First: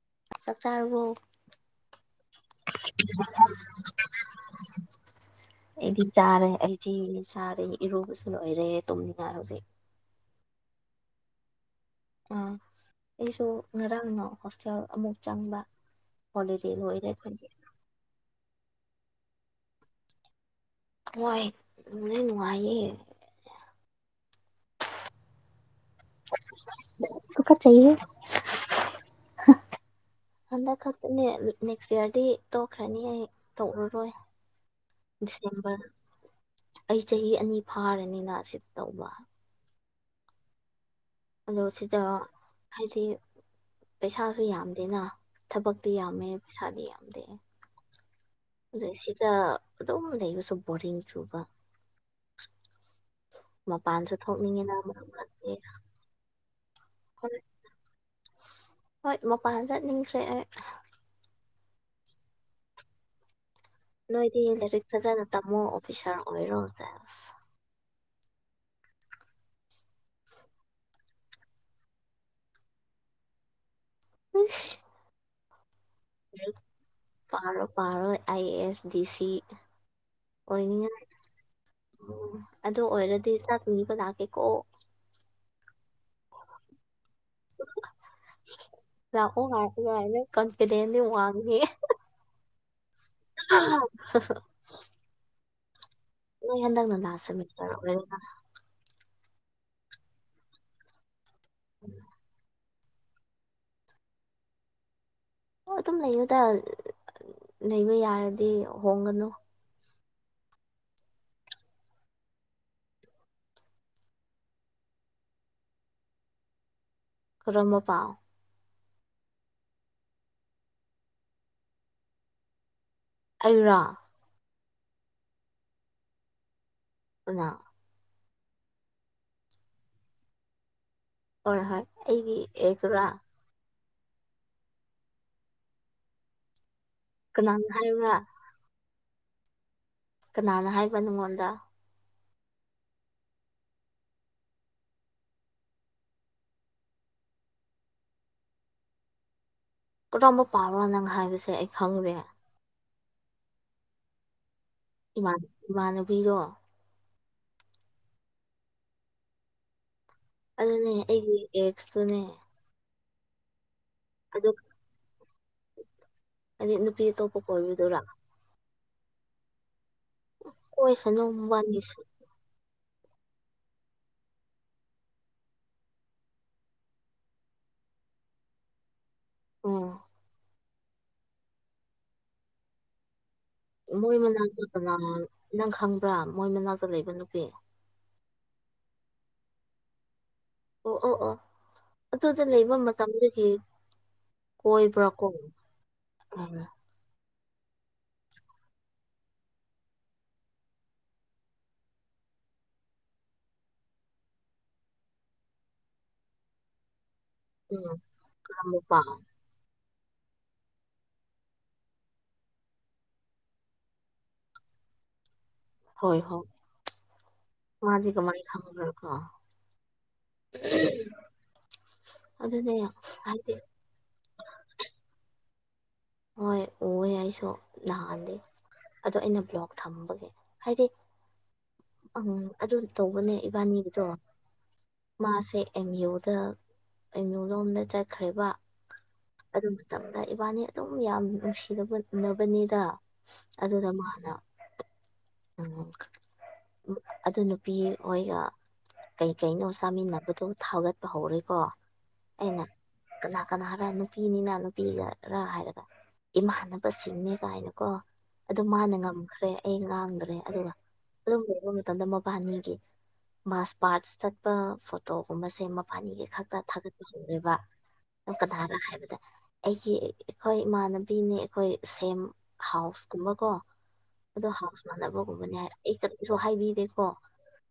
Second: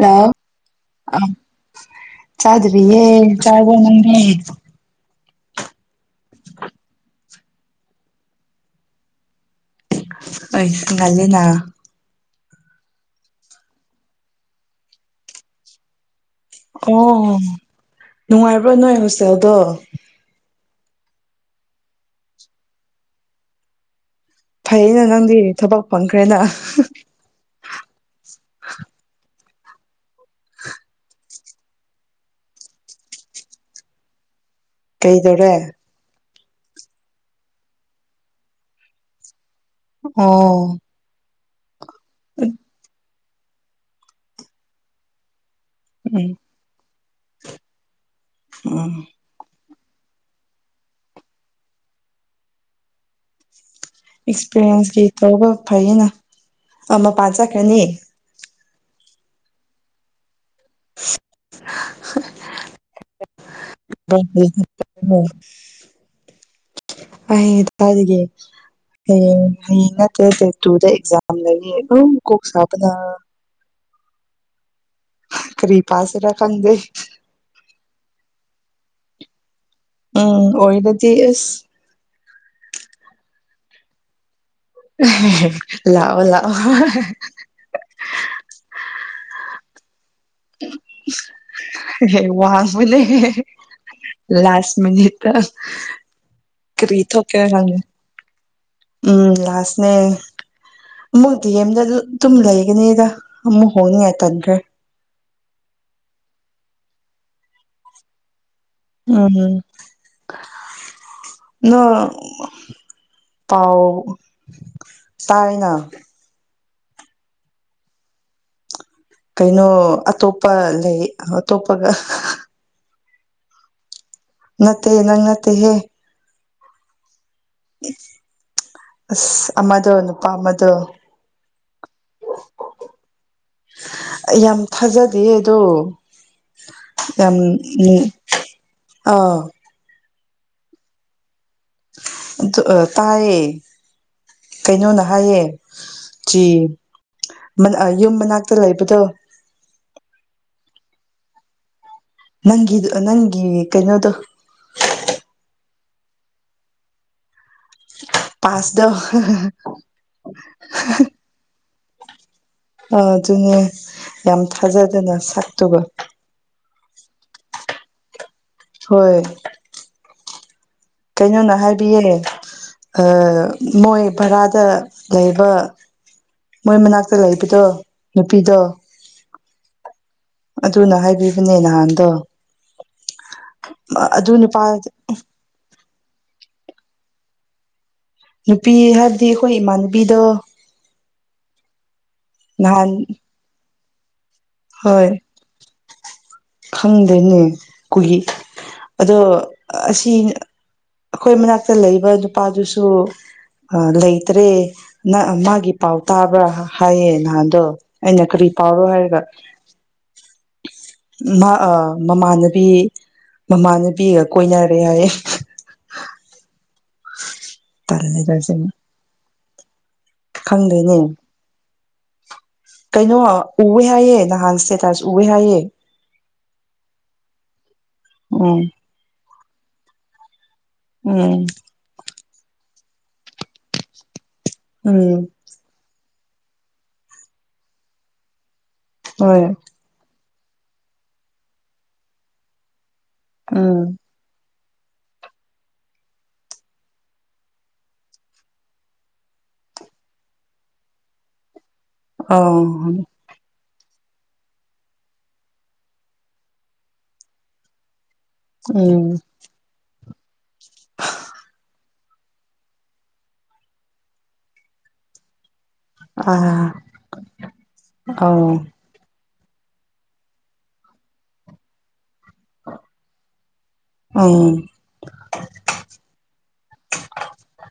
hello ꯆꯥꯛ ꯆꯥꯔꯕꯣ ꯆꯥꯗ꯭ꯔꯤ ꯌꯦ ꯆꯥꯔ꯭ꯕꯣ ꯅꯥꯪꯗꯤ ꯑꯩꯗꯤ ꯆꯥꯔꯦ ꯑꯩꯗꯤ ꯆꯥꯔꯦ ꯏꯔꯨꯕꯁꯨ ꯂꯣꯏꯔꯦ ꯇꯨꯝꯅꯤꯡꯉꯥꯏ ꯍꯧꯖꯤꯛ ꯍꯒꯒꯥꯂꯤꯅꯥ ꯑꯥ ꯑꯩꯁꯨ ꯉꯔꯥꯡꯅ ꯍꯣꯁꯇꯦꯜ ꯑꯃꯨꯛ ꯆꯪꯕ ꯍꯣꯂꯤꯗꯦ ꯂꯣꯏꯔꯦ ꯑꯣ ꯑꯩꯈꯣꯏꯒꯤ ꯅꯨꯡꯉꯥꯏꯕ꯭ꯔꯥ ꯅꯣꯏ ꯍꯣꯁꯇꯦꯜꯗꯣ ꯍꯣꯏ ꯃ ꯅꯨꯡꯉꯥꯏꯌꯦ ꯐꯩꯌꯦꯩꯅ ꯅꯪꯗꯤ ꯊꯕꯛ ꯐꯪꯈ꯭ꯔꯦꯅ ꯆꯌꯦ [unintelligible] ꯍꯟꯗꯛ ꯈꯛꯇꯅꯦ ꯅꯦꯛꯁ ꯏꯌꯥꯔꯗꯤ ꯇꯣꯛꯈ꯭ꯔꯅꯤ ꯑꯩ ꯇꯧꯔꯨꯔꯣꯏ ꯀꯩꯗꯧꯔꯦ ꯗꯤꯁꯦꯝꯕꯔ ꯑꯩ ꯆꯍꯤ ꯑꯅꯤ ꯐꯥꯔꯅꯤꯅ ꯁꯤ ꯇꯧꯕ ꯑꯣ ꯑꯗꯣ ꯁꯤꯗ ꯍꯥꯏꯗꯤ ꯄꯩꯁꯥꯁꯨ ꯌꯥꯝꯗꯦꯅ ꯊꯕꯛꯇꯤ ꯌꯥꯝꯃꯦ ꯎꯝ ꯄꯩꯁꯥꯗꯤ ꯌꯥꯝꯗꯦ ꯎꯝ ꯌꯦꯁꯤꯗ ꯌꯨꯝ ꯂꯩꯕ ꯁꯔꯤ ꯆꯨꯕ ꯃꯄꯥꯟꯁꯨ ꯊꯣꯛꯅꯤꯡꯉꯤꯅ ꯑꯦꯛꯁꯄꯤꯔꯤꯌꯦꯟꯁ ꯃꯔꯛ ꯀ ꯃꯔꯛꯇꯤ ꯇꯧꯕ ꯐꯌꯦꯅ ꯑꯃ ꯄꯥ ꯍꯣꯏ ꯆꯠꯀꯅꯤ ꯍꯣꯏ ꯃꯄꯥꯟ ꯆꯠꯅꯤꯡꯁꯦ [unintelligible] ꯅꯣꯏꯗꯤ ꯂꯦꯕꯤꯛꯛꯇꯖ ꯇ ꯃ ꯑꯣꯐꯤꯁꯔ ꯑꯣꯏꯔꯣ ꯆꯁ ꯑꯩ [unintelligible] ꯍꯌꯦꯡ ꯍꯌꯦꯡ ꯅꯠꯇꯦ ꯗꯦꯠ ꯇꯨꯗ ꯑꯦꯛꯖꯥꯝ ꯂꯩꯌꯦ ꯑꯗꯨꯝ ꯀꯣꯛ ꯁꯥꯕꯅ ꯎꯝ ꯀꯔꯤ ꯄꯥꯁꯤꯔ ꯈꯪꯗꯦ ꯄꯔꯣ ꯄꯔꯣ ꯑ ꯑꯦꯁ ꯗꯤ ꯁꯤ ꯎꯝ ꯑꯣꯏꯅꯤꯉꯥꯏ ꯑꯣꯏꯔꯗꯤ ꯑꯁ ꯑꯗꯨ ꯑꯣꯏꯔꯗꯤ ꯆ ꯊꯣꯡꯅꯤꯕ ꯂꯥꯛꯀꯦꯀꯣ ꯂꯑꯣ ꯂꯑꯣ ꯂꯥꯛꯑꯣ ꯍꯥꯏ ꯍꯥꯏꯅ ꯀꯟꯐꯤꯗꯦꯟꯗꯤ ꯋꯥꯡꯉꯦ ꯍꯦ ꯋꯥꯕꯨꯅꯦ ꯂꯥꯁ ꯃꯤꯅꯤꯠ ꯍꯅ ꯂꯥꯁ ꯁꯦꯃꯤꯁꯇꯔ ꯑꯣꯏ ꯎꯝ ꯂꯥꯁꯅꯦ ꯑꯃꯨꯛꯗꯤ ꯑꯦꯝꯗ ꯑꯗꯨ ꯑꯗꯨꯝ ꯂꯩ ꯅꯦꯗ ꯑꯃꯝ ꯍꯣꯡꯅꯤꯤ ꯍꯥꯏ ꯇꯟ꯭ꯔꯦ ꯑꯣ ꯑꯗꯨꯝ ꯂꯩꯅꯗ ꯂꯩꯕ ꯌꯥꯔꯗꯤ ꯍꯣꯡꯒꯅꯨ ꯎꯝꯝ ꯅꯪ ꯄꯥꯎ ꯇꯥꯏꯅ ꯀꯝꯕ ꯄꯥꯎ ꯀꯩꯅꯣ ꯑꯇꯣꯞꯄ ꯂꯩ ꯑꯇꯣꯞꯄꯒ ꯑꯩꯔꯥ ꯅꯠꯇꯦ ꯅꯪꯉꯠꯇꯦ ꯍꯦ ꯑ ꯑꯁ ꯑꯃꯗꯣ ꯅꯨꯄꯥ ꯑꯃꯗꯣ ꯍꯣꯏ ꯍꯣꯏ ꯑꯩꯒꯤ ꯑꯦꯛꯁꯔꯥ ꯌꯥꯝ ꯊꯥꯖꯗꯦ ꯑꯗꯣ ꯑꯝ ꯀꯅꯥꯅ ꯍꯥꯏꯕ꯭ꯔꯥ ꯑ ꯀꯅꯥꯅ ꯍꯥꯏꯕ ꯅꯪꯉꯣꯟꯗ ꯑꯗꯨ ꯇꯌꯦ ꯀꯩꯅꯣꯅ ꯍꯥꯏꯌꯦ ꯆ ꯌꯨꯝ ꯃꯅꯥꯛꯇ ꯂꯩꯕꯗꯣ ꯀꯔꯝꯕ ꯄꯥꯎꯔꯣ ꯅꯪ ꯍꯥꯏꯕꯁꯦ ꯑꯩ ꯈꯪꯗꯦ ꯅꯪꯒꯤ ꯅꯪꯒꯤ ꯀꯩꯅꯣꯗꯣ ꯏꯃꯥꯟꯅꯕꯤꯒꯣ ꯄꯥꯁꯗ ꯑꯗꯨꯅꯦ ꯑꯩꯒꯤ ꯑꯦꯛꯁꯇꯨꯅꯦ ꯑ ꯑꯗꯨꯅꯦ ꯌꯥꯝ ꯑꯗꯨ ꯊꯥꯖꯗꯅ ꯁꯛꯇꯨꯕ ꯍꯥꯏꯗꯤ ꯅꯨꯄꯤ ꯑꯇꯣꯞꯄ ꯀꯣꯏꯕꯤꯗꯨꯣꯏꯔꯥ ꯍꯣꯏ ꯀꯣꯏꯁꯅꯨ ꯀꯩꯅꯣꯅ ꯃꯕꯥꯅꯤ ꯍꯥꯏꯕꯤꯌꯦꯦ ꯃꯣꯏ ꯚꯔꯥꯗ ꯂꯩꯕ ꯃꯣꯏ ꯃꯅꯥꯛꯇ ꯂꯩꯕꯗꯣ ꯅꯨꯄꯤꯗꯣ ꯎꯝ ꯑꯗꯨꯅ ꯍꯥꯏꯕꯤꯕꯅꯦ ꯅꯍꯥꯟꯗꯣ ꯃꯣꯏ ꯑꯗꯨ ꯅꯨꯄꯥ ꯃꯅꯥꯛꯇꯗꯅ ꯅꯪ ꯈꯪꯕ꯭ꯔꯥ ꯃꯣꯏ ꯃꯅꯥꯛꯇ ꯂꯩꯕ ꯅꯨꯄꯤ ꯅꯨꯄꯤ ꯍꯥꯏꯕꯗꯤ ꯑꯩꯈꯣꯏ ꯏꯃꯥꯟꯅꯕꯤꯗ ꯑꯣ ꯑꯣ ꯑꯣ ꯑꯗꯨꯗ ꯂꯩꯕ ꯅꯍꯥꯟ ꯃꯇꯝꯗꯨꯒꯤ ꯍꯣꯏ ꯎꯝ ꯈꯪꯗꯦꯅꯦ ꯀꯈꯒꯤ ꯑꯗꯣ ꯑꯁꯤ ꯑꯩꯈꯣꯏ ꯃꯅꯥꯛꯇ ꯂꯩꯕ ꯅꯨꯄꯥꯗꯨꯁꯨ ꯑ ꯂꯩꯇ꯭ꯔꯦ ꯃꯥꯒꯤ ꯄꯥꯎ ꯇꯥꯕ꯭ꯔꯥ ꯍꯥꯏꯌꯦ ꯅ ꯑꯗꯣ ꯑꯩꯅ ꯀꯔꯤ ꯀꯔꯝꯕ ꯄꯥꯎꯔꯣ ꯄꯥꯎ ꯍꯥꯏꯔꯒ ꯃꯃꯥꯟꯅꯕꯤ ꯃꯃꯥꯟꯅꯕꯤꯒ ꯀꯣꯏꯅꯔꯦ ꯍꯥꯏꯌꯦ ꯍꯣꯏ ꯍꯣꯏ ꯃꯥꯗꯤ ꯀꯃꯥꯏ ꯈꯪꯕ꯭ꯔꯀꯣ ꯈꯪꯗꯣꯏꯅꯦ ꯑꯗꯨꯅꯦ ꯀꯩꯅꯣ ꯍꯥꯏꯗꯤ ꯎꯋꯦ ꯍꯥꯏꯑꯦ ꯅꯍꯥꯟ ꯁꯦꯇꯥꯔꯁꯨ ꯎꯋꯦ ꯍꯥꯏꯌꯦꯦ ꯍꯣꯏ ꯎꯑꯦ ꯑꯩꯁꯨ ꯅꯍꯥꯟꯜꯂꯤꯦ ꯎꯝ ꯑꯗꯣ ꯑꯩꯅ ꯕ꯭ꯂꯣꯛ ꯊꯝꯕꯒꯤ ꯍꯥꯏꯗꯤ ꯎꯝ ꯎꯝ ꯑꯗꯨ ꯇꯧꯕꯅꯦ ꯏꯕꯥꯅꯤꯒꯤꯗꯣ ꯎꯝ ꯃꯥꯁꯦ ꯑꯦꯝ ꯌꯨꯗ ꯑꯦꯝ ꯌꯨ ꯂꯣꯝꯗ ꯆꯠꯈ꯭ꯔꯦꯕ ꯍꯣꯏ ꯑꯗꯨ ꯃꯇꯝ ꯑ ꯏꯕꯥꯅꯤ ꯑꯗꯨꯝ ꯌꯥꯝ ꯅꯨꯡꯁꯤꯅꯕ ꯎꯅꯕꯅꯤꯗ ꯑꯗꯨꯗ ꯎꯝ ꯃꯥꯅ ꯎꯝ ꯑꯗꯨ ꯅꯨꯄꯤ ꯍꯣꯏꯒ ꯀꯩ ꯀꯩꯅꯣ ꯆꯥꯃꯤꯟꯅꯕꯗꯣ ꯊꯥꯒꯠꯄ ꯍꯧꯔꯦꯀꯣ ꯑ ꯀꯅꯥꯒꯔ ꯅꯨꯄꯤꯅꯤꯅ ꯅꯨꯄꯤꯒꯔ ꯍꯥꯏꯔꯒ ꯏꯃꯥꯟꯅꯕꯁꯤꯡꯅꯦ ꯀꯥꯏꯅꯀꯣ ꯑꯗꯨ ꯃꯥꯅ ꯎꯝ ꯉꯝꯈ꯭ꯔꯦ ꯑꯩ ꯉꯥꯡꯗ꯭ꯔꯦ ꯑꯗꯨꯒ ꯑꯗꯨꯝꯕ ꯃꯕꯥꯅꯤꯒꯤ ꯃꯥꯁ ꯄꯥꯔꯠꯁ ꯆꯠꯄ ꯐꯣꯇꯣꯒꯨꯝꯕꯁꯦ ꯐꯥꯅꯤꯒꯦ ꯈꯛꯇ ꯑꯥ ꯊꯥꯒꯠꯄ ꯍꯧꯔꯦꯕ ꯑꯥ ꯀꯅꯥꯔ ꯍꯥꯏꯕꯗ ꯑꯩꯒꯤ ꯑꯩꯈꯣꯏ ꯏꯃꯥꯟꯅꯕꯤꯅꯤ ꯑꯩꯈꯣꯏ ꯁꯦꯝ ꯍꯥꯎꯁꯀꯨꯝꯕꯀꯣ ꯑꯗꯣ ꯎꯝ ꯍꯥꯎꯁ ꯃꯥꯟꯅꯕꯒꯨꯝꯕꯅꯦ ꯍꯥꯏ ꯑꯩ ꯀꯔꯤ ꯀꯩꯁꯨ ꯍꯥꯏꯕꯤꯗꯦꯀꯣ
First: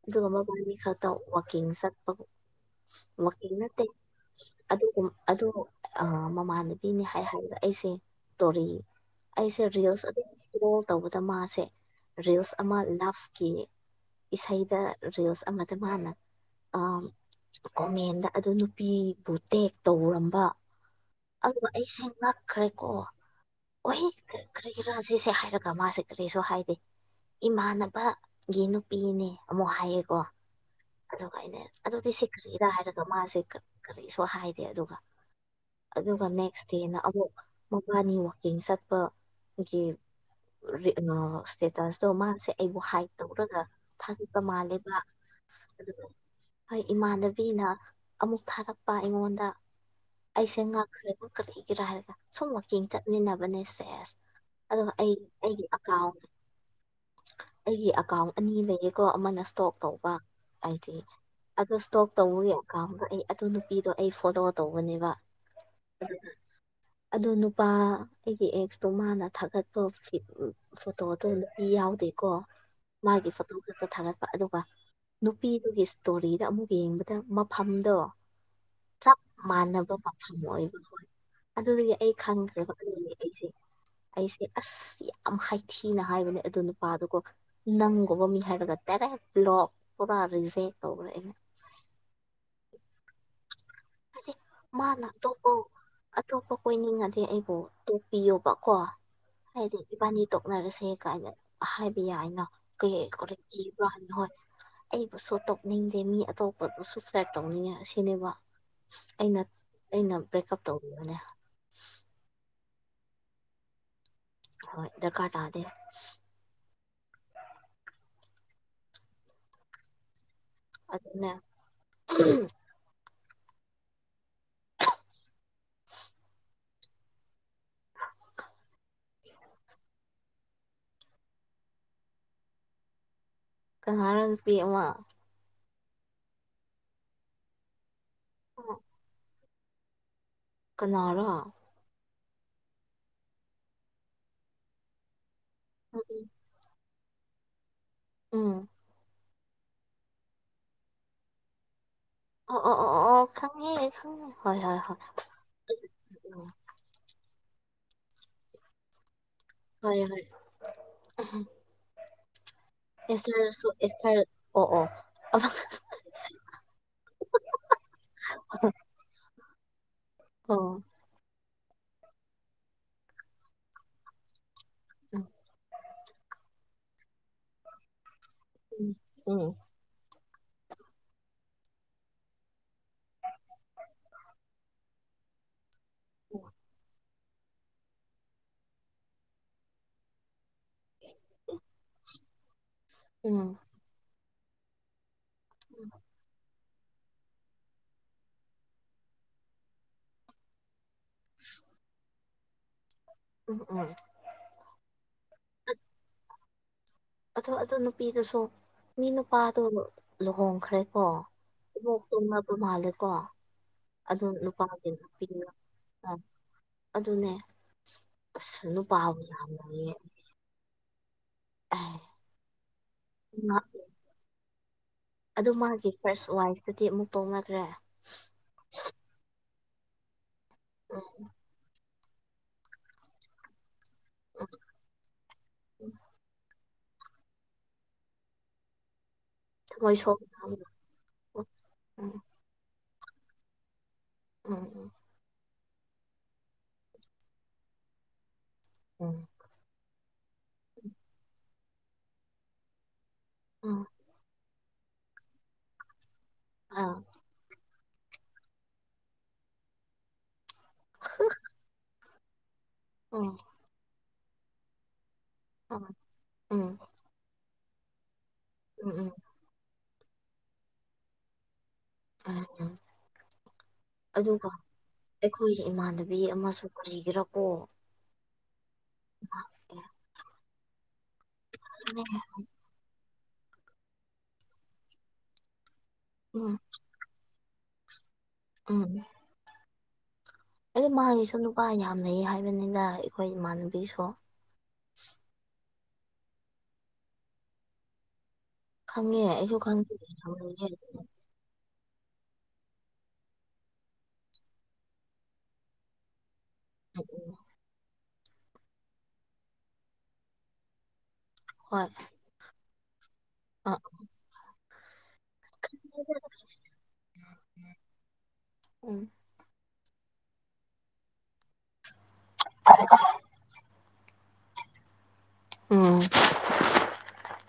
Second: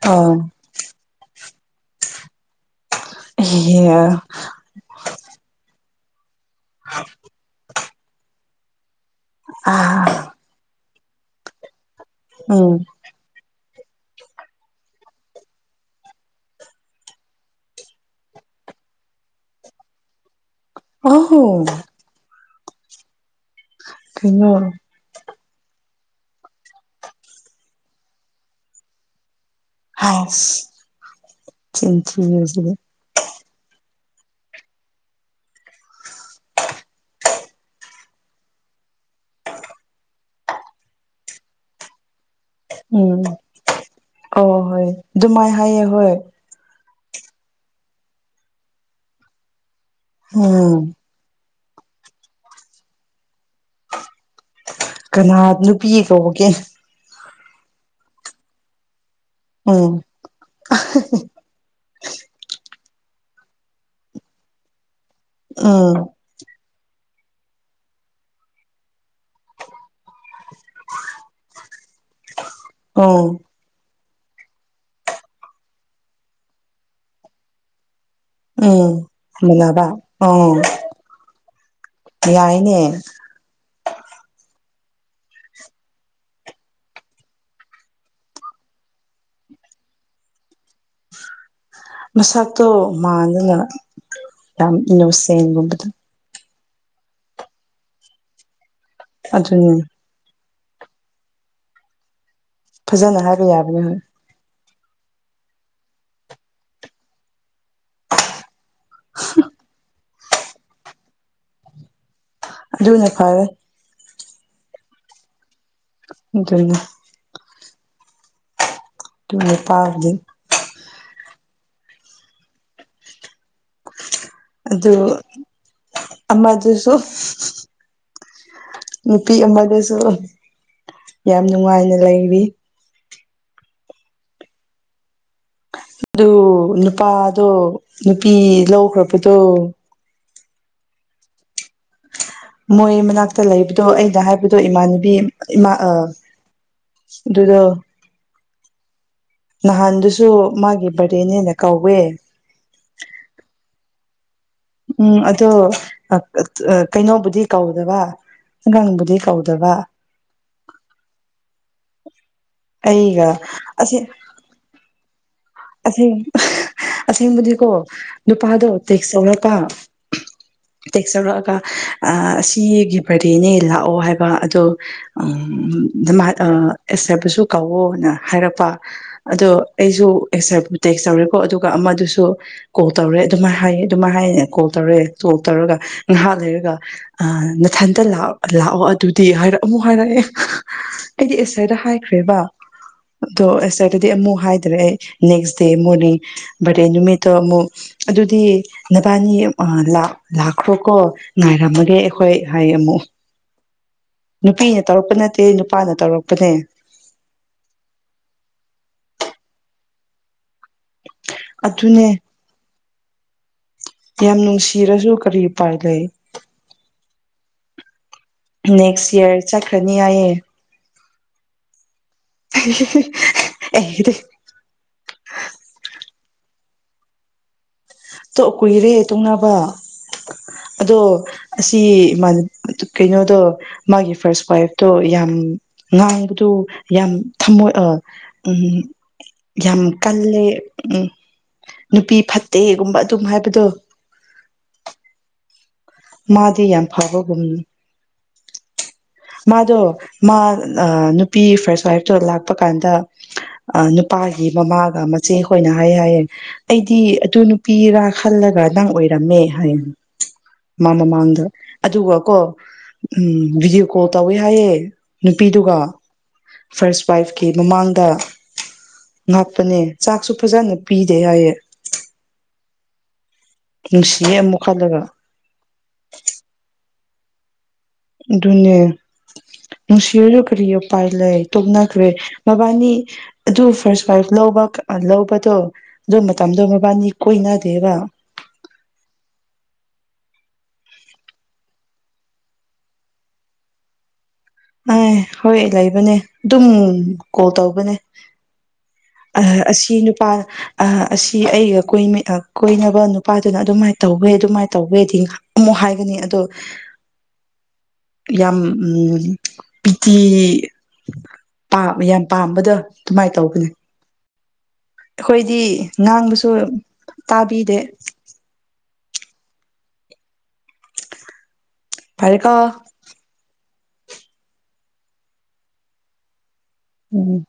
ꯑꯗꯨꯒ ꯑꯥ ꯃꯕꯥꯕꯤ ꯈꯛꯇꯧ ꯋꯥꯋꯀꯤꯡ ꯆꯠꯄ ꯋꯥꯋꯀꯤꯡ ꯅꯠꯇꯦ ꯑꯗꯨꯒꯨꯝ ꯑꯗꯨ ꯑ ꯃꯃꯥꯟꯅꯨꯄꯤꯅꯦ ꯍꯥꯏ ꯍꯥꯏꯔꯒ ꯑꯩꯁꯦ ꯏꯁꯇꯣꯔꯤ ꯑꯩꯁꯦ ꯔꯤꯜꯁ ꯑꯗꯨꯝ ꯑꯥ ꯏꯁ ꯏꯁꯇꯣꯜ ꯇꯧꯕꯗ ꯃꯥꯁꯦ ꯔꯤꯜꯁ ꯎꯝ ꯑꯃ ꯂꯚꯀꯤ ꯏꯁꯩꯗ ꯔꯤꯜꯁ ꯑꯃꯗ ꯃꯥꯅ ꯑ ꯀꯣꯃꯦꯟꯗ ꯑꯗꯨ ꯅꯨꯄꯤꯕꯨ ꯇꯦꯛ ꯇꯧꯔꯝꯕ ꯑꯗꯨ ꯑꯣ ꯑꯩꯁꯦ ꯉꯛꯈ꯭ꯔꯦꯀꯣ ꯑꯣꯏꯍꯦꯛꯈ ꯀꯩꯅꯣ ꯔꯥꯖꯦꯁꯦ ꯍꯥꯏꯔꯛꯄ ꯑꯗꯨꯒ ꯃꯥꯁꯦ ꯀꯔꯤꯁꯨ ꯍꯥꯏꯗꯦ ꯏꯃꯥꯟꯅꯕꯒꯤ ꯅꯨꯄꯤꯅꯦ ꯑꯃꯨꯛ ꯍꯥꯏꯌꯦꯀꯣ ꯍꯥꯏꯁ ꯑꯗꯨꯒ ꯑꯩꯅ ꯑꯗꯨꯗꯤ ꯁꯤꯈ꯭ꯔꯤꯔꯥ ꯆꯤꯟꯊꯤꯕꯁꯤꯗꯤ ꯍꯥꯏꯔꯒ ꯃꯥꯁꯤ ꯀꯔꯤꯁꯨ ꯍꯥꯏꯗꯦ ꯑꯗꯨꯒ ꯑꯗꯨꯒ ꯅꯦꯛꯁ ꯗꯦꯅ ꯑꯃꯨꯛ ꯃꯕꯥꯅꯤ ꯋꯀꯤꯡ ꯆꯠꯄ ꯑꯩꯈꯣꯏꯒꯤ ꯑ ꯁꯦꯇꯁ ꯇꯣ ꯃꯥꯁꯦ ꯑꯩꯕꯨ ꯍꯥꯏꯛ ꯎꯝ ꯇꯧꯔꯒ ꯊꯥꯒꯠꯄ ꯑꯣ ꯍꯣꯏ ꯃꯥꯜꯂꯦꯕ ꯑꯗꯨꯃꯥꯏ ꯍꯥꯏꯌꯦ ꯑꯗꯨꯒ ꯍꯣꯏ ꯍꯣꯏ ꯏꯃꯥꯟꯅꯕꯤꯅ ꯑꯃꯨꯛ ꯊꯥꯔꯛꯄ ꯑꯩꯉꯣꯟꯗ ꯑꯩꯁꯦ ꯎꯝ ꯉꯥꯛꯈ꯭ꯔꯦꯕꯈꯂꯛꯏ ꯀꯔꯣ ꯍꯥꯏꯔꯒ ꯁꯨꯝ ꯋꯥꯛꯀꯤꯡ ꯆꯠꯃꯤꯟꯅꯕꯅꯦꯁꯦꯁ ꯀꯅꯥ ꯅꯨꯄꯤ ꯀꯧꯕꯒꯦ ꯑꯩꯒꯤ ꯑꯦꯀꯥꯎꯟ ꯑꯅꯤ ꯂꯩꯌꯦ ꯀꯣ ꯑꯃꯅ ꯏꯁꯇꯣꯛ ꯎꯝ ꯇꯧꯕ ꯍꯥꯏꯗꯤ ꯑꯣ ꯏꯁꯇꯣꯛ ꯇꯧꯕꯒꯤ ꯑꯩ ꯑꯗꯨ ꯅꯨꯄꯤꯗꯣ ꯑꯩ ꯐꯣꯂꯣ ꯇꯧꯕꯅꯦꯕ ꯎꯝ ꯑꯗ ꯅꯨꯄꯥ ꯑꯩꯒꯤ ꯑꯦꯛꯁꯇꯣ ꯃꯥꯅ ꯊꯥꯒꯠꯄ ꯎ ꯐꯣꯇꯣ ꯅꯨꯄꯤ ꯌꯥꯎꯗꯦꯀꯣ ꯎꯝ ꯃꯥꯒꯤ ꯐꯣꯇꯣ ꯈꯛꯇ ꯊꯥꯒꯠꯄ ꯑꯗꯨꯒ ꯅꯨꯄꯤꯗꯨꯒꯤ ꯏꯁꯇꯣꯔꯤꯗ ꯑꯃꯨꯛ ꯌꯦꯡꯕꯗ ꯃꯐꯝꯗꯣ ꯎꯝ ꯆꯞ ꯂꯕ ꯃꯥꯟꯅꯕ ꯃꯐꯝ ꯑꯣ ꯑꯣꯏꯕ ꯍꯣꯏ ꯑꯗꯨꯗꯒꯤ ꯑꯩ ꯈꯪꯈ꯭ꯔꯕ ꯌꯥꯏꯅꯦ ꯑꯗꯨ ꯑꯩꯁꯦ ꯑꯩꯁꯦ ꯑꯁ ꯌꯥꯝ ꯍꯥꯏꯊꯤ ꯊꯤꯅ ꯍꯥꯏꯕꯅꯦ ꯑꯗꯨ ꯅꯨꯄꯥꯗꯨꯒꯣ ꯅꯪꯒꯨꯝꯕ ꯃꯤ ꯍꯥꯏꯔꯒ ꯇꯔꯦꯛ꯭ꯂꯣꯛ ꯄꯨꯔꯥꯔꯤꯁꯦ ꯇꯧꯈ꯭ꯔꯛꯏꯅꯦ ꯃꯁꯥꯠꯇꯣ ꯃꯥꯡꯅꯅꯅ ꯍꯥꯏꯗꯤ ꯌꯥꯝ ꯃꯥꯅ ꯏꯅ ꯑꯇꯣꯞꯄ ꯁꯦꯟꯒꯨꯝꯕꯗ ꯑꯇꯣꯞꯄ ꯀꯣꯏꯅꯤꯡꯉꯗꯤ ꯑꯩꯕꯨ ꯇꯣꯛꯄꯤꯌꯣꯕꯀꯣ ꯑꯗꯨꯅꯤ ꯍꯥꯏꯗꯤ ꯏꯕꯥꯅꯤ ꯇꯣꯛꯅꯔꯁꯦ ꯀꯥꯏꯅ ꯍꯥꯏꯕ ꯌꯥꯏꯅ ꯀꯩ ꯐꯖꯅ ꯀ ꯍꯥꯏꯕ ꯌꯥꯕꯅꯦ ꯏꯕ꯭ꯔꯥ ꯍꯥꯏꯅꯣ ꯍꯣꯏ ꯑꯩꯕꯨꯁꯨ ꯇꯧꯅꯤꯡꯗꯦ ꯃꯤ ꯑꯇꯣꯞꯄꯕꯨꯁꯨ ꯐ꯭ꯂꯥꯏꯠ ꯇꯧꯅꯤꯡꯉꯦ ꯑꯁꯤ ꯁꯤꯅꯦꯕ ꯑꯩꯅ ꯑꯩꯅ ꯕ꯭ꯔꯦꯛ ꯑꯞ ꯇꯧꯈꯤꯕꯅꯦ ꯑꯗꯨꯨꯅ ꯐꯔꯦ ꯍꯣꯏ ꯏꯗꯔ ꯈꯥ ꯇꯗꯦ ꯎ ꯇ ꯄꯥꯔꯗ ꯑꯗꯨꯅ ꯑꯗꯨ ꯑꯃꯗꯨꯁꯨ ꯅꯨꯄꯤ ꯑꯃꯗꯁꯨ ꯌꯥꯝ ꯅꯨꯡꯉꯥꯏꯅ ꯂꯩꯔꯤ ꯀꯍꯅ ꯅꯨꯄꯤꯤꯃ ꯑꯗꯨ ꯅꯨꯄꯥꯗꯣ ꯅꯨꯄꯤ ꯂꯧꯈ꯭ꯔꯕꯗꯣ ꯀꯅꯥꯔꯥ ꯃꯣꯏ ꯃꯅꯥꯛꯇ ꯂꯩꯕꯗꯣ ꯑꯩꯅ ꯍꯥꯏꯕꯗꯣ ꯏꯃꯥꯟꯅꯕꯤ ꯏꯃꯥ ꯑ ꯎꯝ ꯑꯗꯨꯗꯣ ꯎꯝ ꯅꯍꯥꯟꯗꯨꯁꯨ ꯃꯥꯒꯤ ꯕꯔꯦꯅꯦꯅ ꯀꯧꯋꯦ ꯑꯣ ꯑꯣ ꯑꯣ ꯑꯣ ꯑꯣ ꯈꯪꯉꯦ ꯈꯪꯉꯦ ꯍꯣꯏ ꯍꯣꯏ ꯍꯣꯏ ꯎꯝ ꯑꯗꯣ ꯎꯝ ꯀꯩꯅꯣꯕꯨꯗꯤ ꯀꯧꯗꯕ ꯑꯪꯒꯥꯡꯕꯨꯗꯤ ꯀꯧꯗꯕ ꯍ ꯍ ꯑꯩꯒ ꯑꯁꯦꯡ ꯑꯦꯔꯔ ꯑꯣ ꯑꯣ ꯑꯁꯦꯡ ꯑꯁꯦꯡꯕꯨꯗꯤꯀꯣ ꯅꯨꯄꯥꯗꯣ ꯇꯦꯛꯁ ꯇꯧꯔꯄ ꯑꯣ ꯇꯦꯛ ꯆꯥꯎꯧꯔꯛꯑꯒ ꯑꯁꯤꯒꯤ ꯕꯥꯔꯗꯦꯅꯦ ꯂꯥꯛꯑꯣ ꯍꯥꯏꯕ ꯑꯗꯣ ꯎꯝ ꯎ ꯑꯦꯕꯁꯨ ꯀꯧꯋꯣꯅ ꯍꯥꯏꯔꯛꯄ ꯑꯗꯣ ꯎꯝ ꯑꯩꯁꯨ ꯑꯦꯛꯁꯔꯄ ꯇꯦꯛꯁ ꯇꯧꯔꯦꯀꯣ ꯑꯗꯨꯒ ꯑꯃꯗꯨꯁꯨ ꯀꯣꯜ ꯇꯧꯔꯦ ꯑꯗꯨꯃꯥꯏ ꯍꯥꯏꯌꯦ ꯑꯗꯨꯃꯥꯏ ꯍꯥꯏꯅꯦ ꯀꯣꯜ ꯇꯧꯔꯦ ꯀꯣꯜ ꯇꯧꯔꯒ ꯍꯥꯦꯒ [inaudible] [unintelligible] ꯅꯊꯟꯇ ꯂꯥꯛꯑꯣ ꯑꯗꯨꯗꯤ ꯍꯥꯏꯔꯛ ꯑꯃꯨꯛ ꯍꯥꯏꯔꯛꯑꯦ ꯑꯩꯗꯤ ꯑꯦꯁꯥꯏꯗ ꯍꯥꯏꯈ꯭ꯔꯦꯕ ꯑꯗꯣ ꯎꯝ ꯁꯦꯇꯔꯗꯦ ꯑꯃꯨꯛ ꯍꯥꯏꯗ꯭ꯔꯦ ꯑꯩ ꯅꯦꯛꯁ ꯗꯦ ꯃꯣꯔꯅꯤꯡ ꯕꯔꯗꯦ ꯅꯨꯃꯤꯠꯇꯣ ꯑꯃꯨꯛ ꯑꯗꯨꯗꯤ ꯅꯕꯥꯅꯤ ꯂꯥꯛꯈ꯭ꯔꯣ ꯀꯣ ꯉꯥꯏꯔꯝꯃꯒꯦ ꯑꯩꯈꯣꯏ ꯍꯥꯏꯌꯦ ꯑꯃꯨꯛ ꯎꯝ ꯎꯝ ꯅꯨꯄꯤꯅ ꯇꯧꯔꯛꯄ ꯅꯠꯇꯦ ꯑꯠꯇꯦ ꯅꯨꯄꯥꯅ ꯇꯧꯔꯛꯄꯅꯦ ꯑꯣ ꯑꯗꯨ ꯅꯨꯄꯤꯗꯨꯁꯨ ꯃꯤ ꯅꯨꯄꯥꯗꯣ ꯂꯨꯍꯣꯡ ꯀꯈ꯭ꯔꯦ ꯀꯣ ꯏꯣꯛ ꯑꯗꯨꯅꯦ ꯇꯣꯡꯉ ꯑꯗꯨ ꯃꯥꯜꯂꯦ ꯀꯣ ꯑꯗꯨꯣ ꯌꯥꯝ ꯅꯨꯄꯥꯒꯤ ꯅꯨꯡꯁꯤꯔꯁꯨ ꯀꯔꯤ ꯅꯨꯄꯤꯅ ꯎꯄꯥꯏ ꯂꯩ ꯑ ꯑꯗꯨꯅꯦ ꯑꯁ ꯅꯦꯛꯁ ꯅꯨꯄꯥꯕꯨ ꯏꯌꯥꯔ ꯆꯠꯈ꯭ꯔꯅꯤ ꯌꯥꯏꯌꯦꯦ ꯎꯝ ꯑꯩꯗꯤ ꯑꯗꯨ ꯃꯥꯒꯤ ꯐꯥꯔꯁ ꯋꯥꯏꯐꯇꯗꯤ ꯑꯃꯨꯛ ꯄꯥꯎꯅꯈ꯭ꯔꯦ ꯇꯣ ꯀꯨꯏꯔꯦ ꯇꯨꯡꯅꯕ ꯑꯗꯣ ꯎꯝ ꯑꯁꯤ ꯀꯩꯅꯣꯗꯣ ꯃꯥꯒꯤ ꯐꯥꯔꯁ ꯋꯥꯏꯐꯇꯣ ꯌꯥꯝ ꯉꯥꯡꯕꯗꯨ ꯌꯥꯝ ꯊꯝꯃꯣꯏ ꯑꯥ ꯎꯝꯝ ꯌꯥꯝ ꯊꯃꯣꯏ ꯁꯣꯛꯅ ꯀꯜꯂꯦ ꯎꯝ ꯅꯨꯄꯤ ꯐꯠꯇꯦꯒꯨꯝꯕ ꯑꯗꯨꯝ ꯍꯥꯏꯕꯗꯣ ꯎꯝ ꯎꯝ ꯃꯥꯗꯤ ꯌꯥꯝ ꯐꯕꯒꯨꯝꯅꯤ ꯎꯝ ꯃꯥꯗꯣ ꯃꯥ ꯅꯨꯄꯤ ꯐꯥꯔꯁ ꯋꯥꯏꯐꯇꯣ ꯂꯥꯛꯄ ꯀꯥꯟꯗ ꯑ ꯎꯝ ꯅꯨꯄꯥꯥꯏ ꯃꯃꯥꯒ ꯃꯆꯦꯈꯣꯏꯅ ꯍꯥꯏ ꯍꯥꯏꯌꯦꯦ ꯑꯥ ꯑꯩꯗꯤ ꯑꯗꯨ ꯅꯨꯄꯤꯔꯥ ꯈꯜꯂꯒ ꯅꯪ ꯑꯣꯏꯔꯝꯃꯦ ꯍꯥꯏ [unintelligible] [inaudible] ꯃꯥ ꯃꯃꯥꯡꯗ ꯑꯗꯨꯒ ꯀꯣ ꯎꯝ ꯚꯤꯗꯤꯑꯣ ꯀꯣꯜ ꯇꯧꯋꯦ ꯍꯥꯏꯌꯦꯦ ꯅꯨꯄꯤꯗꯨꯒ ꯎꯝ ꯎꯝ ꯐꯥꯔꯁ ꯋꯥꯏꯐꯀꯤ ꯃꯃꯥꯡꯗ ꯎꯝ ꯉꯥꯛꯄꯅꯦ ꯆꯥꯛꯁꯨ ꯐꯖꯅ ꯄꯤꯗꯦ ꯍꯥꯏꯌꯦꯦ ꯎꯝ ꯎꯝ ꯅꯨꯡꯁꯤꯌꯦ ꯑꯗꯨꯒ ꯑꯃꯨꯛ ꯈꯜꯂꯒ ꯑꯩꯈꯣꯏꯒꯤ ꯏꯃꯥꯟꯅꯕꯤ ꯑꯃꯁꯨ ꯂꯩꯒꯦꯔꯥꯀꯣ ꯨꯅꯦ ꯅꯨꯡꯁꯤꯔꯖ ꯀꯔꯤ ꯄꯥꯏ ꯂꯩ ꯈꯪꯉꯦ ꯇꯣꯛꯅꯈ꯭ꯔꯦ ꯃꯕꯥꯅꯤ ꯑꯗꯨ ꯐꯥꯔꯁ ꯋꯥꯏꯐ ꯂꯧꯕ ꯂꯧꯕꯗꯣ ꯑꯗꯨ ꯎꯝ ꯃꯇꯝꯗꯣ ꯃꯕꯥꯅꯤ ꯀꯣꯏꯅꯗꯦꯕ ꯎꯝ ꯑꯩ ꯃꯥꯒꯤꯁꯨ ꯅꯨꯄꯥ ꯌꯥꯝ ꯂꯩ ꯍꯥꯏꯕꯅꯤꯅ ꯑꯩꯈꯣꯏ ꯏꯃꯥꯟꯅꯕꯤꯁꯨ ꯑ ꯍꯣꯏ ꯂꯩꯕꯅꯦ ꯑꯗꯨꯝ ꯀꯣꯜ ꯇꯧꯕꯅꯦ ꯈꯪꯉꯦ ꯑ ꯑꯩꯁꯨ ꯈꯪꯗꯦ ꯑꯁꯤ ꯅꯨꯄꯥ ꯌꯥꯝ ꯂꯩꯌꯦ ꯑ ꯑꯁꯤ ꯑꯩꯒ ꯀ ꯀꯣꯏꯅꯕ ꯅꯨꯄꯥꯗꯨꯅ ꯑꯗꯨꯃꯥꯏꯅ ꯇꯧꯋꯦ ꯑꯗꯨꯃꯥꯏꯅ ꯇꯧꯋꯦꯗꯤ ꯑꯃꯨꯛ ꯍꯥꯏꯒꯅꯤ ꯑꯗꯣ ꯑꯣ [unintelligible] [inaudible] ꯌꯥꯝ ꯄꯤꯊ ꯄꯥ ꯍꯣꯏ ꯌꯥꯝ ꯄꯥꯝꯕꯗ ꯑꯗꯨꯃꯥꯏꯅ ꯇꯧꯕꯅꯦ ꯑ ꯑꯩꯈꯣꯏꯗꯤ ꯉꯥꯡꯕꯁꯨ ꯇꯥꯕꯤꯗꯦ ꯎꯝ [inaudible] ꯐꯔꯦ ꯀ ꯎꯝ ꯎꯝ